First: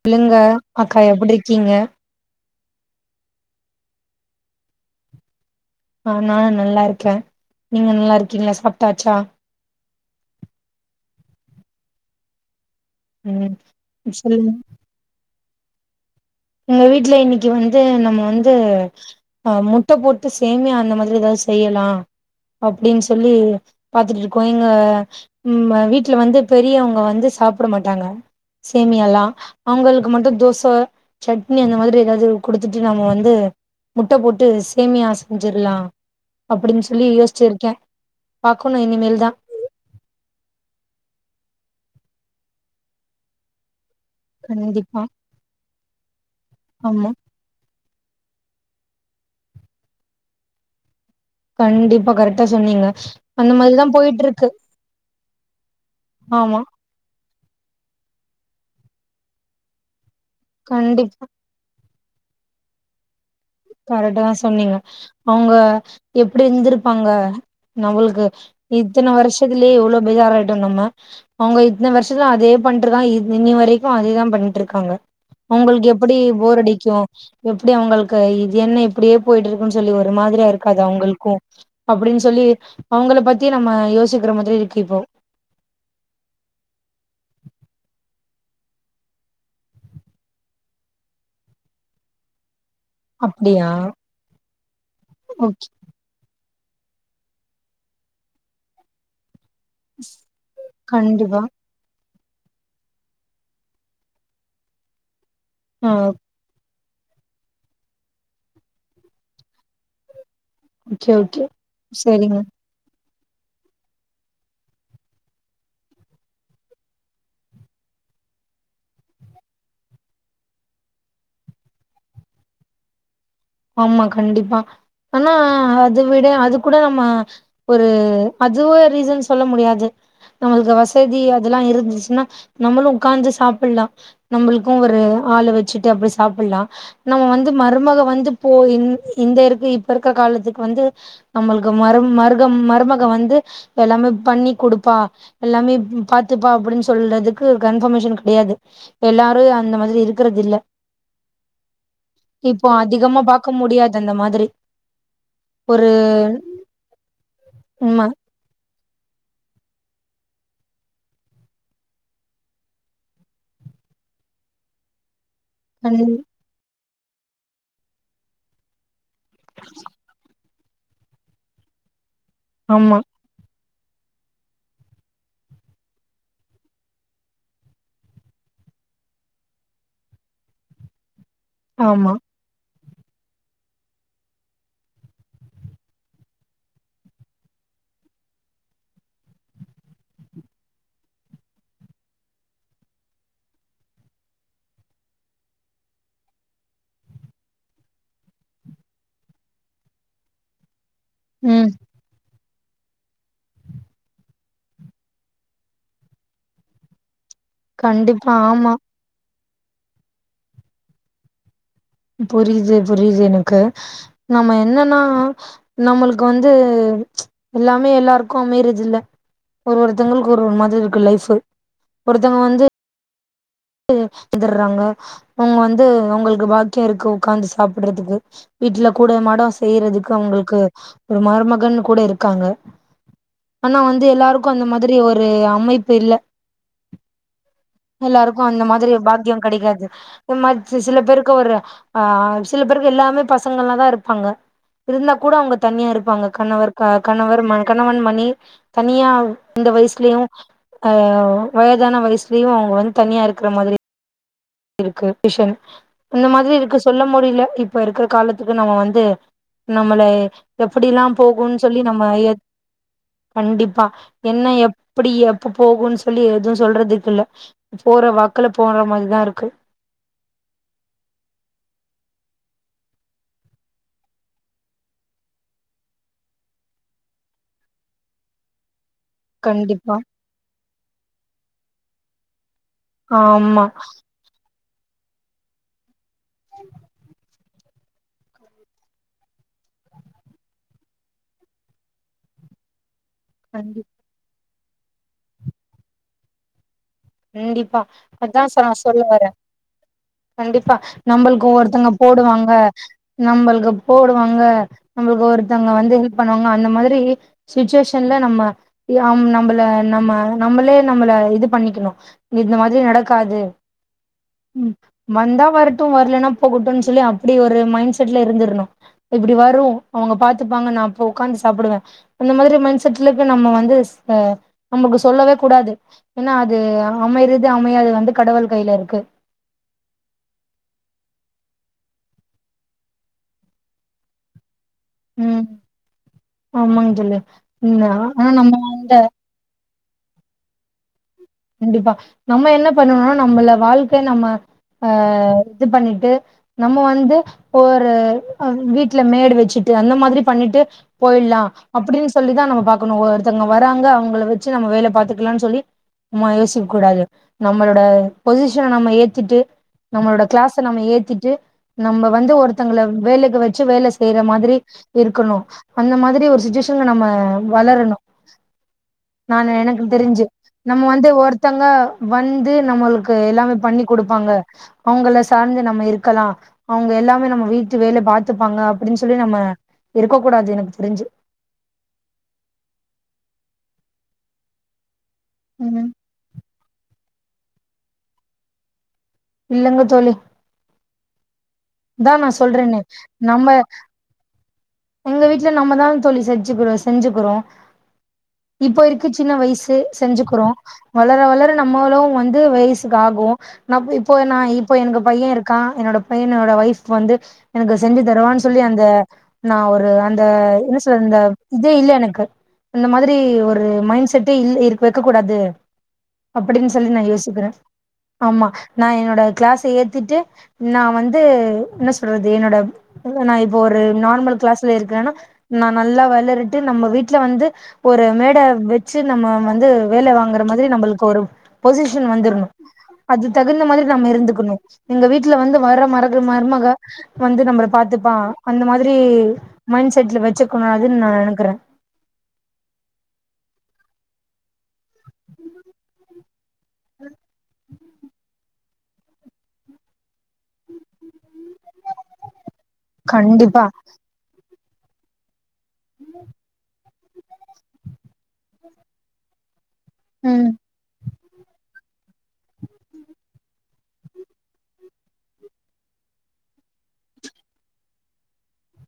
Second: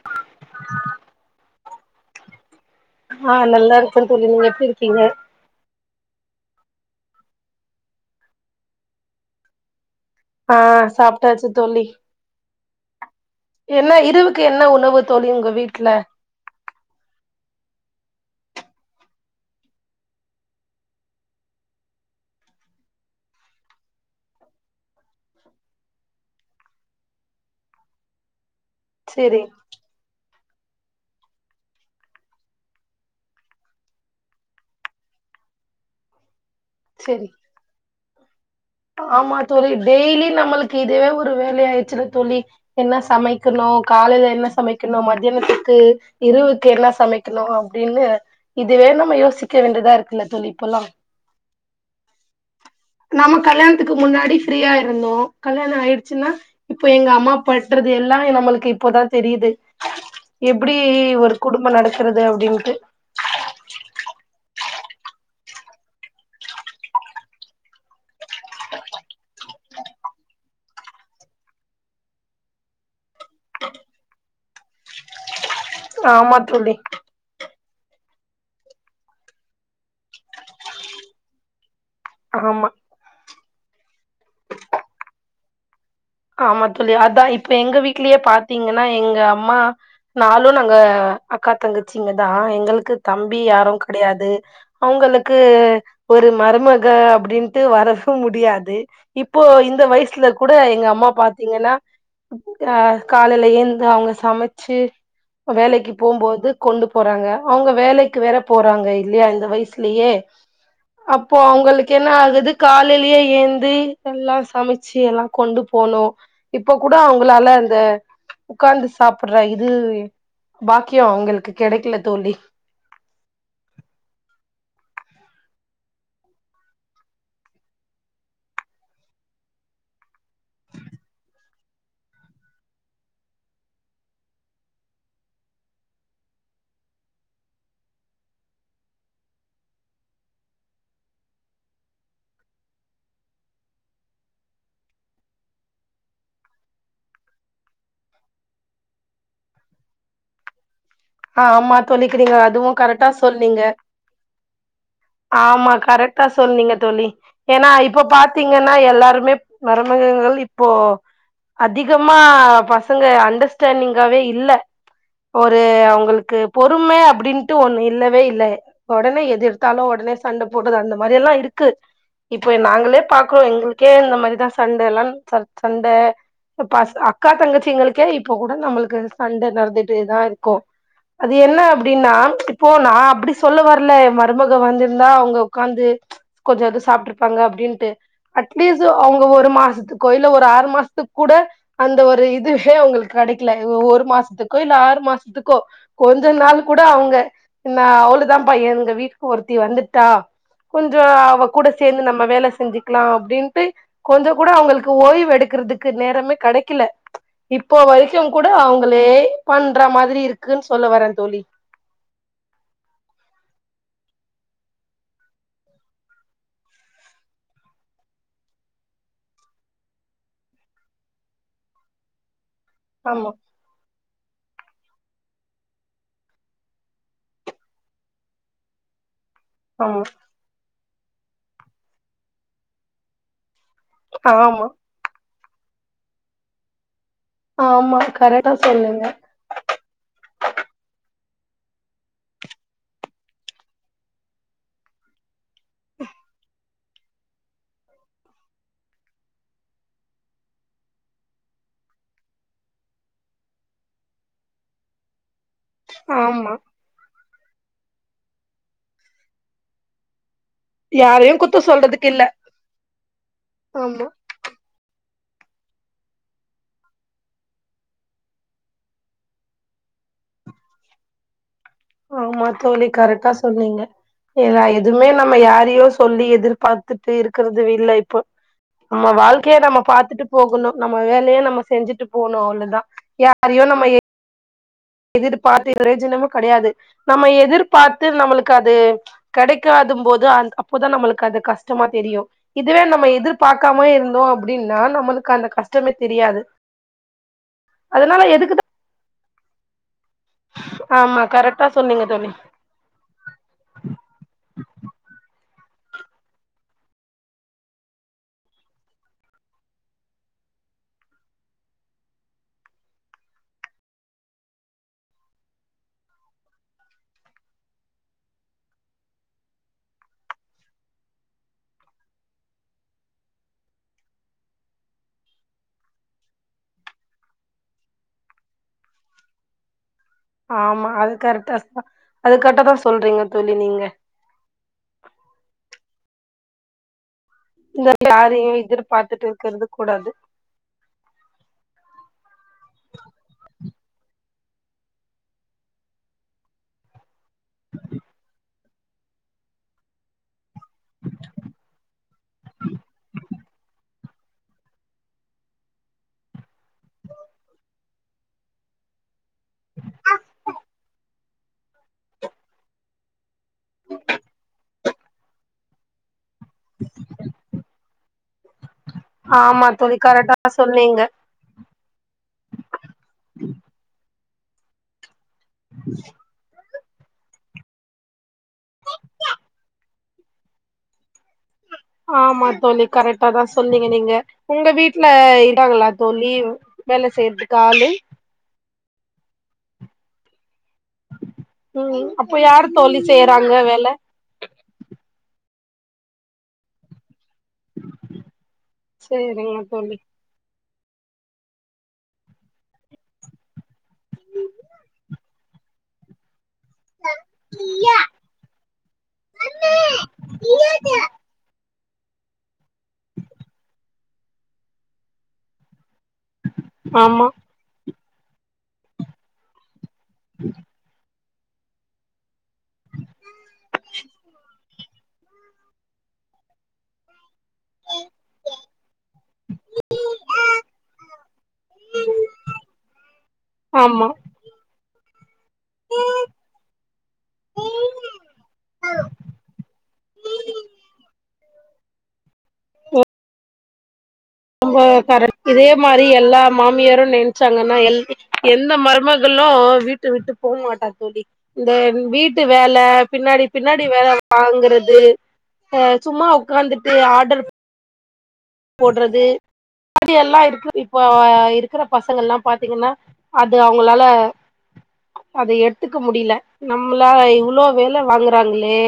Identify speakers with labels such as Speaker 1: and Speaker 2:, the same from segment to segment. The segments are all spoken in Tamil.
Speaker 1: சொல்லுங்க அக்கா எப்டிருக்கீங்க
Speaker 2: ஆ நல்லா இருக்கே தோழி நீங்க எப்டி இருக்கீங்க
Speaker 1: ஆ நா நல்லா இருக்கே நீங்க நல்லா இருக்கீங்களா சாப்டாச்சா
Speaker 2: ஆ சாப்டாச்சு தோழி
Speaker 1: ம்
Speaker 2: என்ன இருவுக்கு
Speaker 1: சொல்லுங்க
Speaker 2: என்ன உணவு தோழி உங்க வீட்ல
Speaker 1: எங்க வீட்டுல இன்னைக்கு வந்து நம்ம வந்து ஆ முட்ட போட்டு சேமியா அந்த மாதிரியேதாவது செய்யலா அப்டின்னு சொல்லி பாத்துட்ருக்கோ எங்க வீட்டுல வந்து பெரியவங்க வந்து சாப்டமாட்டாங்க சேமியால்லா
Speaker 2: சேரி
Speaker 1: அவங்களுக்கு மட்டு தோச சட்னி அந்த மாதிரி ஏதாவது குடுத்துட்டு நம்ம வந்து முட்ட போட்டு சேமியா செஞ்சர்லா அப்டின்னு சொல்லி
Speaker 2: சேரி
Speaker 1: யோச்சுருக்கே
Speaker 2: ஆமா தோழி டெய்லி நம்மளுக்கு இதுவே ஒரு வேல ஆயட் வச்சிரு தோழி என்ன சமைக்கணு காலையில என்ன சமைக்கணு
Speaker 1: கண்டிப்பா
Speaker 2: மத்தியானத்துக்கு இருவுக்கு என்ன
Speaker 1: ஆமா
Speaker 2: சமைக்கணு அப்டின்னு இதுவே நம்ம யோசிக்க வேண்டியதா இருக்குல்ல தோழி இப்பல்லா
Speaker 1: கண்டிப்பா கரெக்டா சொன்னீங்க
Speaker 2: நம்ம
Speaker 1: அந்த மாரிதா
Speaker 2: கல்யாணத்துக்கு முன்னாடி
Speaker 1: போயிட்ருக்கு
Speaker 2: ஃப்ரீயா இருந்தோ கல்யாணோ ஆயிடுச்சுன்னா
Speaker 1: ஆமா
Speaker 2: இப்போ எங்க அம்மா பற்றது எல்லா நம்மளுக்கு இப்போதா தெரியுது எப்டி
Speaker 1: கண்டிப்பா
Speaker 2: ஒரு குடும்போ நட த்றது அப்டின்ட்டு
Speaker 1: கரெக்ட் தா சொன்னீங்க அவங்க எப்டி இருந்திருப்பாங்க நம்ளுக்கு இத்தன வருஷத்திலே இவ்ளோ பெரியாளாயிட்டோ நம்ம அவங்க இந்த வருஷத்துல அதே பண்ணிட்டு தா இ இனி வரைக்கு அதேதா பண்ணிட்டு இருக்காங்க அவங்களுக்கு எப்டி
Speaker 2: ஆமா தோழி
Speaker 1: போரடிக்கு எப்டி அவங்கள் க்கை இது என்ன இப்டியே போயிட்டு இருக்குன்னு சொல்லி ஒரு மாதிரியா இருக்காது அவங்களுக்கு அப்டின்னு சொல்லி
Speaker 2: ஆமா
Speaker 1: அவங்கள பத்தி நம்ம யோசிக்கிற மாதிரி இருக்கு இப்போ
Speaker 2: ஆமா தோழி அதா இப்ப எங்க வீட்லயே பாத்தீங்கன்னா எங்க அம்மானாளு நாங்க அக்கா தங்கச்சிங்க தா எங்களுக் தம்பி
Speaker 1: அப்டியா
Speaker 2: யாரு கிடையாது அவங்களுக்கு
Speaker 1: ஓகே
Speaker 2: ஒரு மருமக் ங்க வந்து அப்டின்ட்டு வரவு முடியாது இப்போ இந்த வயசுல கூட எங்க அம்மா
Speaker 1: கண்டிப்பா
Speaker 2: பாத்தீங்கன்னா அ காலையில ஏந்து அவங்க சமைச்சு
Speaker 1: ஆ
Speaker 2: வேலைக்கு போம்போது கொண்டு போறாங்க அவங்க வேலைக்கு வேற போறாங்க இல்லையா இந்த வயசுலயே
Speaker 1: ஓகே
Speaker 2: அப்போ
Speaker 1: ஓகே
Speaker 2: அவங்களுக்கு என்ன
Speaker 1: சரிங்க
Speaker 2: ஆகுது காலையிலயே ஏந்து எல்லா சமைச்சு எல்லா கொண்டு போணு இப்ப கூட அவங்களால இந்த உக்காந்து சாப்புடுற இது பாக்கியோ அவங்களுக்கு கெடைக்கல தோழி
Speaker 1: ஆமா கண்டிப்பா ஆனா அதவிட அது கூட நம்ம ஒரு அதுவே ரீசன் சொல்ல முடியாது நம்மளுக்கு வசதி அதெல்லம் இருந்துச்சுன்னா நம்மளு உக்காந்து சாப்பிடலா நம்ளுக்கு ஒரு ஆளு வச்சுட்டு அப்டி சாப்பிடலா நம்ம வந்து மருமக வந்து போ இந் இந்த இருக் இப்ப இருக்கிற காலத்துக்கு வந்து நம்மளுக்கு மரு மருகம் மருமக வந்து இப்ப எல்லாமே பண்ணி குடுப்பா எல்லாமே பாத்துப்பா அப்டின்னு சொல்றதுக்கு கன்பர்மேஷன் கெடையா து எல்லாரு அந்த மாரி இருக்கறதில்ல
Speaker 2: ஆ ஆமா தோழிக்கு நீங்க அதுவு கரெக்டா சொல்
Speaker 1: க்க முடியாது அந்த மாதிரி
Speaker 2: ஆமா
Speaker 1: ஒரு
Speaker 2: கரெக்டா சொன்னீங்க தோழி ஏன்னா
Speaker 1: ம
Speaker 2: இப்ப பாத்தீங்க‌ ன்னா எல்லாருமே மருமகங்கள் இப்போ அதிகமா பசங்க அண்டர்ஸ்டாண்டிங்காவே இல்ல ஒரு
Speaker 1: கண்
Speaker 2: அவங் பொறும அப்டின்ட்டு ஒண்ணு இல்லவே இல்ல ஒடனே எதெடுத்தாலு உடனே சண்ட போட்டது அந்த மாரி எல்லா இருக்கு இப்போ
Speaker 1: ஆமா
Speaker 2: நாங்களே பாக்குறோ எங்களுக் கே இந்தமாரிதா சண்டை எல்லா ச சண்ட பச அக்கா தங்கச்சிங்களுக்கே இப்போ கூட நம்ளுக்கு சண்டை நடந்துட்டு தா இருக்கு அது என்ன
Speaker 1: ஆமா
Speaker 2: அப்டின்னா இப்போ நா அப்டி சொல்ல வரல மருமக வந்திருந்தா அவங்க உக்காந்து கொஞ்சோ எது சாப்பிட்டு இருப்பாங்க அப்டின்ட்டு அட்லீஸ்ட் அவுங்க ஒரு மாசத்துக்கோ இல்ல ஒரு ஆறு மாசத்துக்கு கூ ட அந்த ஒரு இதுவே அவுங்களுக்கு கெடைக்கல ஒரு மாசத்துக்கோ இல்ல ஆறு மாசத்துக்கோ கொஞ்ச நாளு கூட அவ்ங்க நா அவ்ளவுதாபா எங்க வீட்டுக்கு ஒருத்தி வந்துட்டா கொஞ்சோ அவ கூட
Speaker 1: ம்
Speaker 2: சேந்து நம்ம வேல செஞ்சுக்கலா அப்டின்ட்டு கொஞ்சோ கூட அவங்களுக்கு ஓய்வு எடுக்கறதுக்கு நேரமே கெடைக்கல இப்போ வரைக்கு
Speaker 1: கண்டிப்பா
Speaker 2: கூட
Speaker 1: ஆமா
Speaker 2: அவங்களே பண்ற மாதிரி இருக்குன்னு சொல்ல வரே தோழி
Speaker 1: புரியுது புரியுது எனக்கு நம்ம என்னன்னா நம்ளுக்கு வந்து எல்லாமே எல்லாருக்கு அமையறது இல்ல ஒரு ஒருத்தங்களுக்கு ஒரு ஒரு மாதிரி இருக்கு லைஃபு ஒருத்தங்க வந்து
Speaker 2: ஆமா
Speaker 1: க்கு எகுர்றாங்க அவுங்க வந்து உங்களுக்கு பாக்கியம் இருக்கு உக்காந்து சாப்புட்றதுக்கு வீட்ல கூடை மா இதா
Speaker 2: ஆமா
Speaker 1: செய்யறதுக்கு அவங்களுக்கு ஒரு மருமகன் கூட இருக்காங்க ஆனா வந்து எல்லாருக்கு
Speaker 2: ஆமா
Speaker 1: அந்த மாதிரி ஒரு அமைப்பு இல்ல
Speaker 2: ஆமா
Speaker 1: எல்லாருக்கு
Speaker 2: கரெக்ட்
Speaker 1: அந்த மாதிரி பாக்கியம் கிடைக்காது ஒரு மாறி சில ருக்கு ஒரு ஆ சில பேருக்கு எல்லாமே பசங்க எல்லாதான் இருப்பாங்க இருந்தா கூட அவங்க தனியா இருப்பாங்க கணவர் க கணவர் ம கணவன் மணி தனியா இந்த வயசுலயு அ வயதான வயசுலயு அவங்க வந்து தனியா இருக்கிற மாதிரி இருக்கு விஷன் இந்த மாதிரி
Speaker 2: ஆமா
Speaker 1: இருக்கு சொல்ல முடியல இப்ப இருக்கிற காலத்துக்கு நம்ம வந்து நம்மளை எப்டில்லாம்
Speaker 2: யாரையு குத்த
Speaker 1: போகும்ன்னு சொல்லி நம்ம
Speaker 2: சொல்றதுக்கு இல்ல
Speaker 1: கண்டிப்பா
Speaker 2: ஆமா
Speaker 1: என்ன எப்டி இப்ப போகும்ன்னு சொல்லி எதுவும் சொல்றதுக்குல்ல போற வாக்குல போற மாரிதா இருக்கு க்கு
Speaker 2: ஆமா தோழி கரெக்டா சொன்னீங்க ஏன்னா எதுவுமே நம்ம யாரையோ சொல்லி எதிர்பார்த்துட்டே இருக்கறது இல்ல இப்போ நம்ம வாழ்க்கைய நம்ம
Speaker 1: கண்டிப்பா
Speaker 2: பாத்துட்டு போகணும் நம்ம வேலைய நம்ம செஞ்சுட்டு போணும் அவ்ள தான்
Speaker 1: ஆமா
Speaker 2: யாரையோ நம்ம எதிர்பார்த்து பிரோஜனமும் கிடையாது நம்ம எதிர்ப் பாத்து நம்மளுக்கு அது கடைக்காதும் போது அப்போதா நம்மளுக்கு அது கஷ்டமா தெரியு இது இதுவே நம்ம
Speaker 1: கண்டி
Speaker 2: எதிர்பார்க்காம இருந்தோம் அப்படின்னா நம்மளுக்கு அந்த கஷ்டமே தெரியாது
Speaker 1: கண்டிப்பா
Speaker 2: அதனால
Speaker 1: அதான்
Speaker 2: எதுக்குதா
Speaker 1: சார் நா சொல்ல வரே கண்டிப்பா
Speaker 2: ஆமா
Speaker 1: நம்மளுக்கு
Speaker 2: கரெக்டா
Speaker 1: ஒருத்தங்க
Speaker 2: சொன்னீங்க தோழி
Speaker 1: போடுவாங்க நம்மளுக்கு போடுவாங்க நம்மளுக்கு ஒருத் ஒருத்தவங்க வந்து ஹெல்ப் பண்ணுவாங்க அந்த மாதிரி சுச்சுவேஷன்ல நம்ம நம்மள நம்ம நம் நம்மளே நம்மள இது பண்ணிக்கணு இந்த மாதிரி நடக்காது ம் வந்தா வரட்டு வரலன்னா போகட்டுன்னு சொல்லி அப்டி ஒரு மைண்ட் செட்ல இருந்திரணு இப்டி வரும் அவங்க பாத்துப்பாங்க நா அப்ப உக்காந்து சாப்டுவே இந்த மாதிரி மைண்ட் செட்ல இருக்க நம்ம வந்து இப்ப நமக்கு சொல்லவே கூடாது ஏன்னா அது அமையிறது அமையாதது வந்து கடவுள் கையில இருக்கு
Speaker 2: ஆமா அது கரக்டா அதுக் கரெக்ட்டா தான் சொல்றீங்க தோழி நீங்க
Speaker 1: ம் ஆமாங் தோழி ம்
Speaker 2: இந்த
Speaker 1: ஆனா நம்ம
Speaker 2: யாரையு எதிர்
Speaker 1: அந்த
Speaker 2: பார்த்துட்டு இருக்கறது கூடாது
Speaker 1: கண்டிப்பா நம்ம என்ன பண்ணணுனா நம்மள வாழ்க்க நம்ம அ இது பண்ணிட்டு நம்ம வந்து ஒரு அ வீட்ல மேடு வச்சுட் இது அந்த மாதிரி பண்ணிட்டு போயிட்லா அப்டின்னு சொல்லிதா நம்ம பாக்கணு ஒருத்தங்க வராங்க அவங்களுக்கு வச்சு நம்ம வேலைய பாத்துக்கலான்னு சொல்லி சும்மா யோசிக்கூடாது நம்மளோட பொசிஷன நம்ம ஏத்துட்டு நம்மளோட கிளாஸ்ச நம்ம ஏத்திட்டு நம்ம வந்து ஒருத்தங்கள வேலைக்கு வச்சு வேலை செய்ற மாதிரி இருக்கணு அந்த மாதிரி ஒரு சுச்சு ன்ன நம்ம வளரணும் நானு
Speaker 2: ஆமா
Speaker 1: எனக்கு
Speaker 2: தோழி
Speaker 1: தெரிஞ்சு
Speaker 2: கரெக்டா
Speaker 1: நம்ம
Speaker 2: சொன்னீங்க
Speaker 1: வந்து ஒருத்தங்க வந்து நம்மளுக்கு எல்லாமே பண்ணி குடுப்பாங்க அவங்கள சார்ந்து நம்ம இருக்கலாம் அவங்க எல்லாமே நம்ம வீட்டு வேலை பாத்துப்பாங்க அப்டின்னு சொல்லி நம்ம இருக்கக்கூடாது எனக்கு தெரிஞ்சு
Speaker 2: ஆமா தோழி கரெக்டா தா சொன்னீங்க நீங்க உங்க வீட் வீட்ல இருக்காங்களா
Speaker 1: ம்
Speaker 2: தோழி வேலை செய்யறதுக்கு ஆளு
Speaker 1: இல்லங்க தோழி
Speaker 2: ம்
Speaker 1: அதா நா
Speaker 2: அப்ப யாரு
Speaker 1: சொல்றேனே
Speaker 2: தோழி
Speaker 1: நம்ம
Speaker 2: செய்யறாங்க வேல
Speaker 1: எங்க வீட்ல நம்மதான் தோழி செஞ்சுக்கிற செஞ்சுக்கிறோ இப்போ இருக்கு சின்ன
Speaker 2: சேரிங்க
Speaker 1: வயசு
Speaker 2: தோழி
Speaker 1: செஞ்சுக்குறோ வளர வளர நம்மளும் வந்து வயசுக்கு ஆகு நா போயி இப்போ நா இப்போ எனக்கு பையே இருக்கா கா என்னோட பையனோட வைய்ஃப் ஃப் வந்து எனக்கு செஞ்சு தருவான் சொல்லி அந்த நா ஒரு அந்த என்ன சொல்னுந்த இதே இல்ல எனக்கு இந்த மாதிரி ஒரு மைண் செட்டே இல் இருக் வெக்க கூடாது அப்டின் சொல்லி நா
Speaker 2: ஆமா
Speaker 1: யோசிக்கிறே ஆமா நா என்னோட க்ளாஸயே திட்டு நா வந்து என்ன சொல்றது என்னோட இல்ல நா இப்ப ஒரு நார்மல் பஸ்ல இருக்குறேனா நா நல்லா வளறிட்டு நம்ம வீட்ல வந்து ஒரு மேட வச்சு நம்ம வந்து வேல வாங்குற மாதிரி நம்பளுக்கு ஒரு பொசிஷன் வந்துர்ணு அது தகுந்த மாதிரி
Speaker 2: ஆமா
Speaker 1: நம்ம இருந்துக்கணு எங்க வீட்டுல வந்து வர மரகு மருமக வந்து நம்மள பாத் துப்பா அந்த மாதிரி மைண் செட்ல வச்சுற்கனு அது நா நெனக்குறே
Speaker 2: ரொம்ப கரெக்ட் இதே மாரி எல்லா மாமியாரு நெனச்சாங்கனா எல் எந்த மருமகளும் வீட்ட விட்டு போ மாட்டா தோழி இந்த வீட்டு வேல பின்னாடி
Speaker 1: கண்டிப்பா
Speaker 2: பின்னாடி வேல வாங்குறது ஏ சும்மா உக்காந்துட்டு ஆர்டர் போட்றது அது எல்லா
Speaker 1: ம்
Speaker 2: இருக்கு இப்போ ஆ இருக்குற பசங்க எல்லா பாத்திங்கன்னா அது அவுங்களால அத எடுத்துக்க முடியல நம்மளா இவ்ளோ வேல வாங்குறாங்களே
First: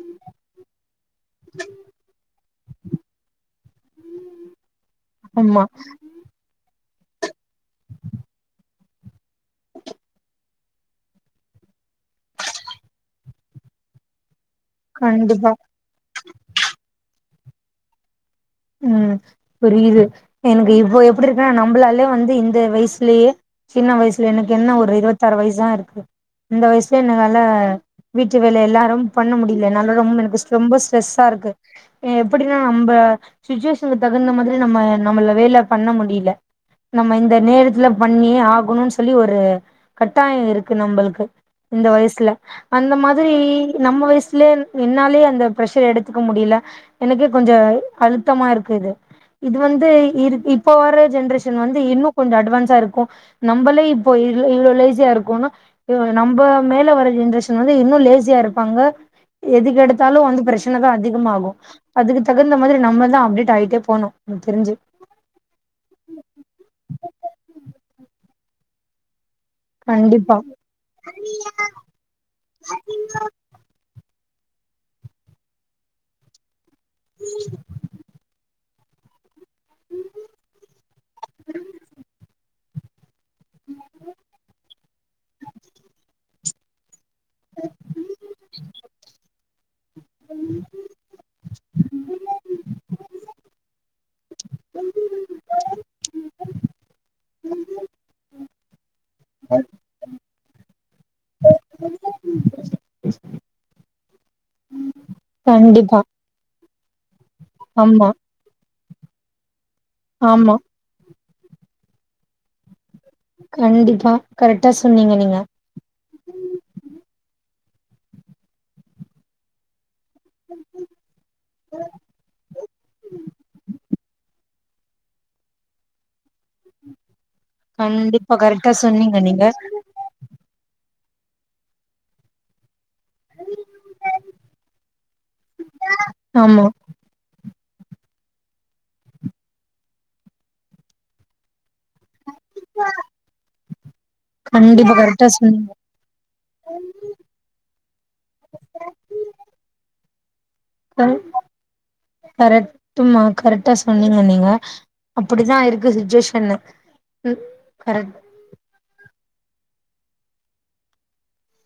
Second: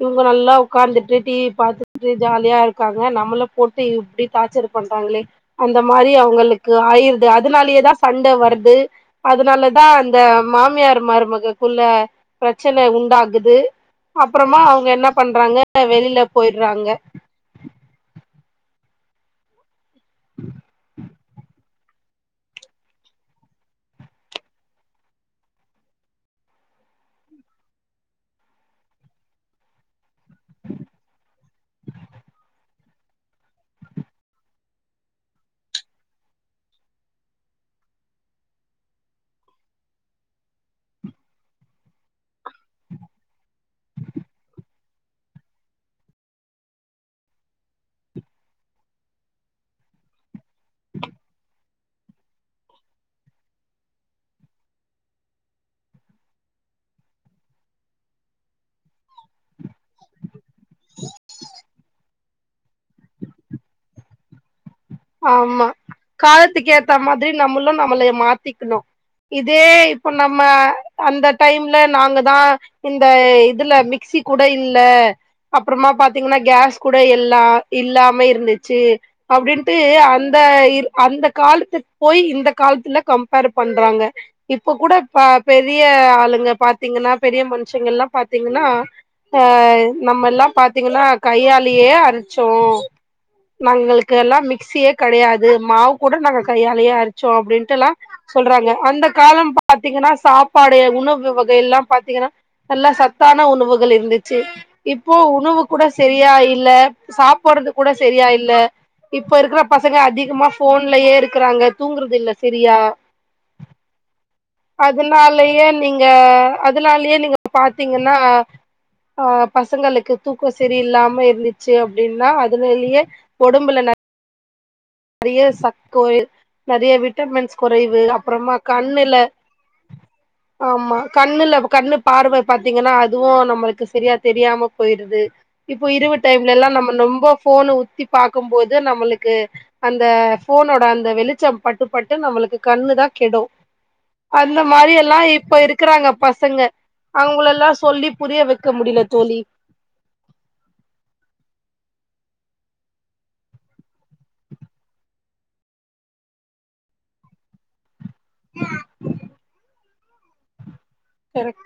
Speaker 2: இவுங்க நல்லா உக்காந்துட்டு டிவி பாத்துகுட்டு ஜாலியா இருக்காங்க நம்மள போட் டு இப்டி டார்ச்சர் பண்றாங்களே
Speaker 1: ஆமா
Speaker 2: அந்த மாரி அவுங்களுக்கு து ஆயிருது அதுனாலேயே தா சண்ட வரது அதுனாலதா அந்த மாமியார் மருமக கொ ல்ல ப்ரச்சன உண்டாகுது அப்பறமா அவுங்க என்ன
Speaker 1: கண்டிப்பா
Speaker 2: பண்றாங்க வெளில போயிற்றாங்க
Speaker 1: ம் புரியிது எனக்கு இப்போ எப்டிருக்குனா நம்ளாயு வந்து து இந்த வயசுலேயே சின்ன வயசில எனக்கு என்ன ஒரு இருவத்தாரு வய்சு தா இருக்கு இந்த வயசுல என்ன வேல வீட்டு வேலை எல்லாரும் பண்ண முடியல என்னால ரொம்ப எனக் ஸ் ரொம்ப ஸ்ட்ரெஸ்ஸா இருக்கு எப்புடின்னா நம்ப சுச்சுவேஷனுக்கு தகுந்த மாதிரி நம்ம நம்மள வேல பண்ண முடியல நம்ம இந்த நேரத்துல பண்ணியே ஆகணுன்னு சொல்லி ஒரு கட்டாயோ இருக்கு நம்பளுக்கு இந்த வயசுல அந்த மாதிரி நம்ம வயசுலே என்னாலயே அந்த ப்ரசர் எடுத்துக்க முடியல எனக்கே கொஞ்ச அழுத்தமா இருக்குது இது வந்து இருக் இப்போ வர்ற ஜென்ரேஷன் வந்து இன்னு கொஞ்ச அட்வான்சா இருக்கும் நம்பளே இப்போ இருக் இல்ல இவ்ளோ லேசியா இருக்கோன்னா இ நம்ப மேல வர்ற ஜென்ரேஷன் வந்து இன்னும் லேசியா இருப்பாங்க எதுக்கு எடுத்தாலு வந்து ப்ரச்சன தா அதிகமாகும் அதுக்கு தகுந்த மாதிரி நம்ம தா அப்டேட் ஆயிட்டே போனு எனக்கு தெருஞ்சு
Speaker 2: ஆமா காலத்துக்கேத்த மாதிரி நம்மளு நம்மள மாத்திக்கணு இதே இப்போ
Speaker 1: கண்டிப்பா
Speaker 2: நம்ம அந்த டைம்ல நாங்க தா இந்த இதுல மிக் மிக்சி கூட இல்ல அப்பறமா பாத்தீங்கன்னா கேஸ் கூட எல்லா இல்லாம இருந்துச் ச்சு அப்டின்ட்டு அந்த இரு அந்த காலத்துக்கு போய் இந்த காலத்துல கம் ம்ஃபேர் பண்றாங்க இப்ப கூட ப பெரிய ஆளுங்க பாத்தீங்கன்னா பெரிய மனுசங்கெல்லா பாத்தீங்கன்னா ஆ நம்ம எல்லாம் பாத்தீங்கன்னா கையாலயே அரச்சோ நாங்களுக்கு எல்லா மிக் சியே கெடையாது மாவு கூட நாங்க கையாலையே அரச்சோ அப்டின்ட்டெல்லா சொல்றாங்க அந்த காலம் பா பாத்தீங்கன்னா சாப்பாடு உணவு வகை எல்லாம் பாத்தீங்கன்னா நல்லா சத்தான உணவுகள் இருந்துச்சு இப்போ உணவு கூட
Speaker 1: கண்டிப்பா
Speaker 2: செரியா இல்ல சாப்பட்றது கூட
Speaker 1: ஆமா
Speaker 2: செரியா இல்ல இப் இப்ப இருக்கற பசங்க அதிகமா
Speaker 1: ஆமா
Speaker 2: ஃபோன்லயே இருக்குறாங்க தூங்குறது இல்ல செரியா
Speaker 1: கண்டிப்பா கரெக்டா சொன்னீங்க நீங்க
Speaker 2: அதுனாலயே நீங்க அதுனாலயே நீங்க பாத்தீங்கன்னா ஆ பசங்களுக்கு தூக்கோ செரி இல்லாம இருந்துச்சு அப்டின்னா அதுனாலயே ஒடம்புல நல் நறைய சக் கோயில் நறைய விட் டமின்ஸ் குறைவு
Speaker 1: கண்டிப்பா
Speaker 2: அப்பறமா
Speaker 1: கரெக்டா
Speaker 2: கண்ணுல
Speaker 1: சொன்னீங்க நீங்க
Speaker 2: ஆமா கண்ணுல கண்ணு பார்வ பாத்தீங்கன்னா அத் துவு நம்மளுக்கு செரியா தெரியாம போயிருது இப்பொ இரவு
Speaker 1: ஆமா
Speaker 2: டைம்லேல்லா நம்ம நொம்போ ஃபோன உத்தி பாக்கம் போது நம்மளுக்கு அந்த ஃபோனோட அந்த வெளிச்சம் பட்டுப்பட்டு நம்மளுக்கு கண்ணு தா கெடு அந்த
Speaker 1: கண்டிப்பா
Speaker 2: மாரியெல்லா
Speaker 1: கரெக்டா
Speaker 2: இப்ப
Speaker 1: சொன்னீங்க
Speaker 2: இருக்குறாங்க பசங்க அவுங்களல்லா சொல்லி புரிய வெக்க முடில தோழி
Speaker 1: கல் கரெக்ட்டுமா கரெக்ட்டா சொன்னீங்க நீங்க அப்புடிதா இருக்கு சுச்சுவேஷனு ம் கரெக்ட்
Speaker 2: கரெக்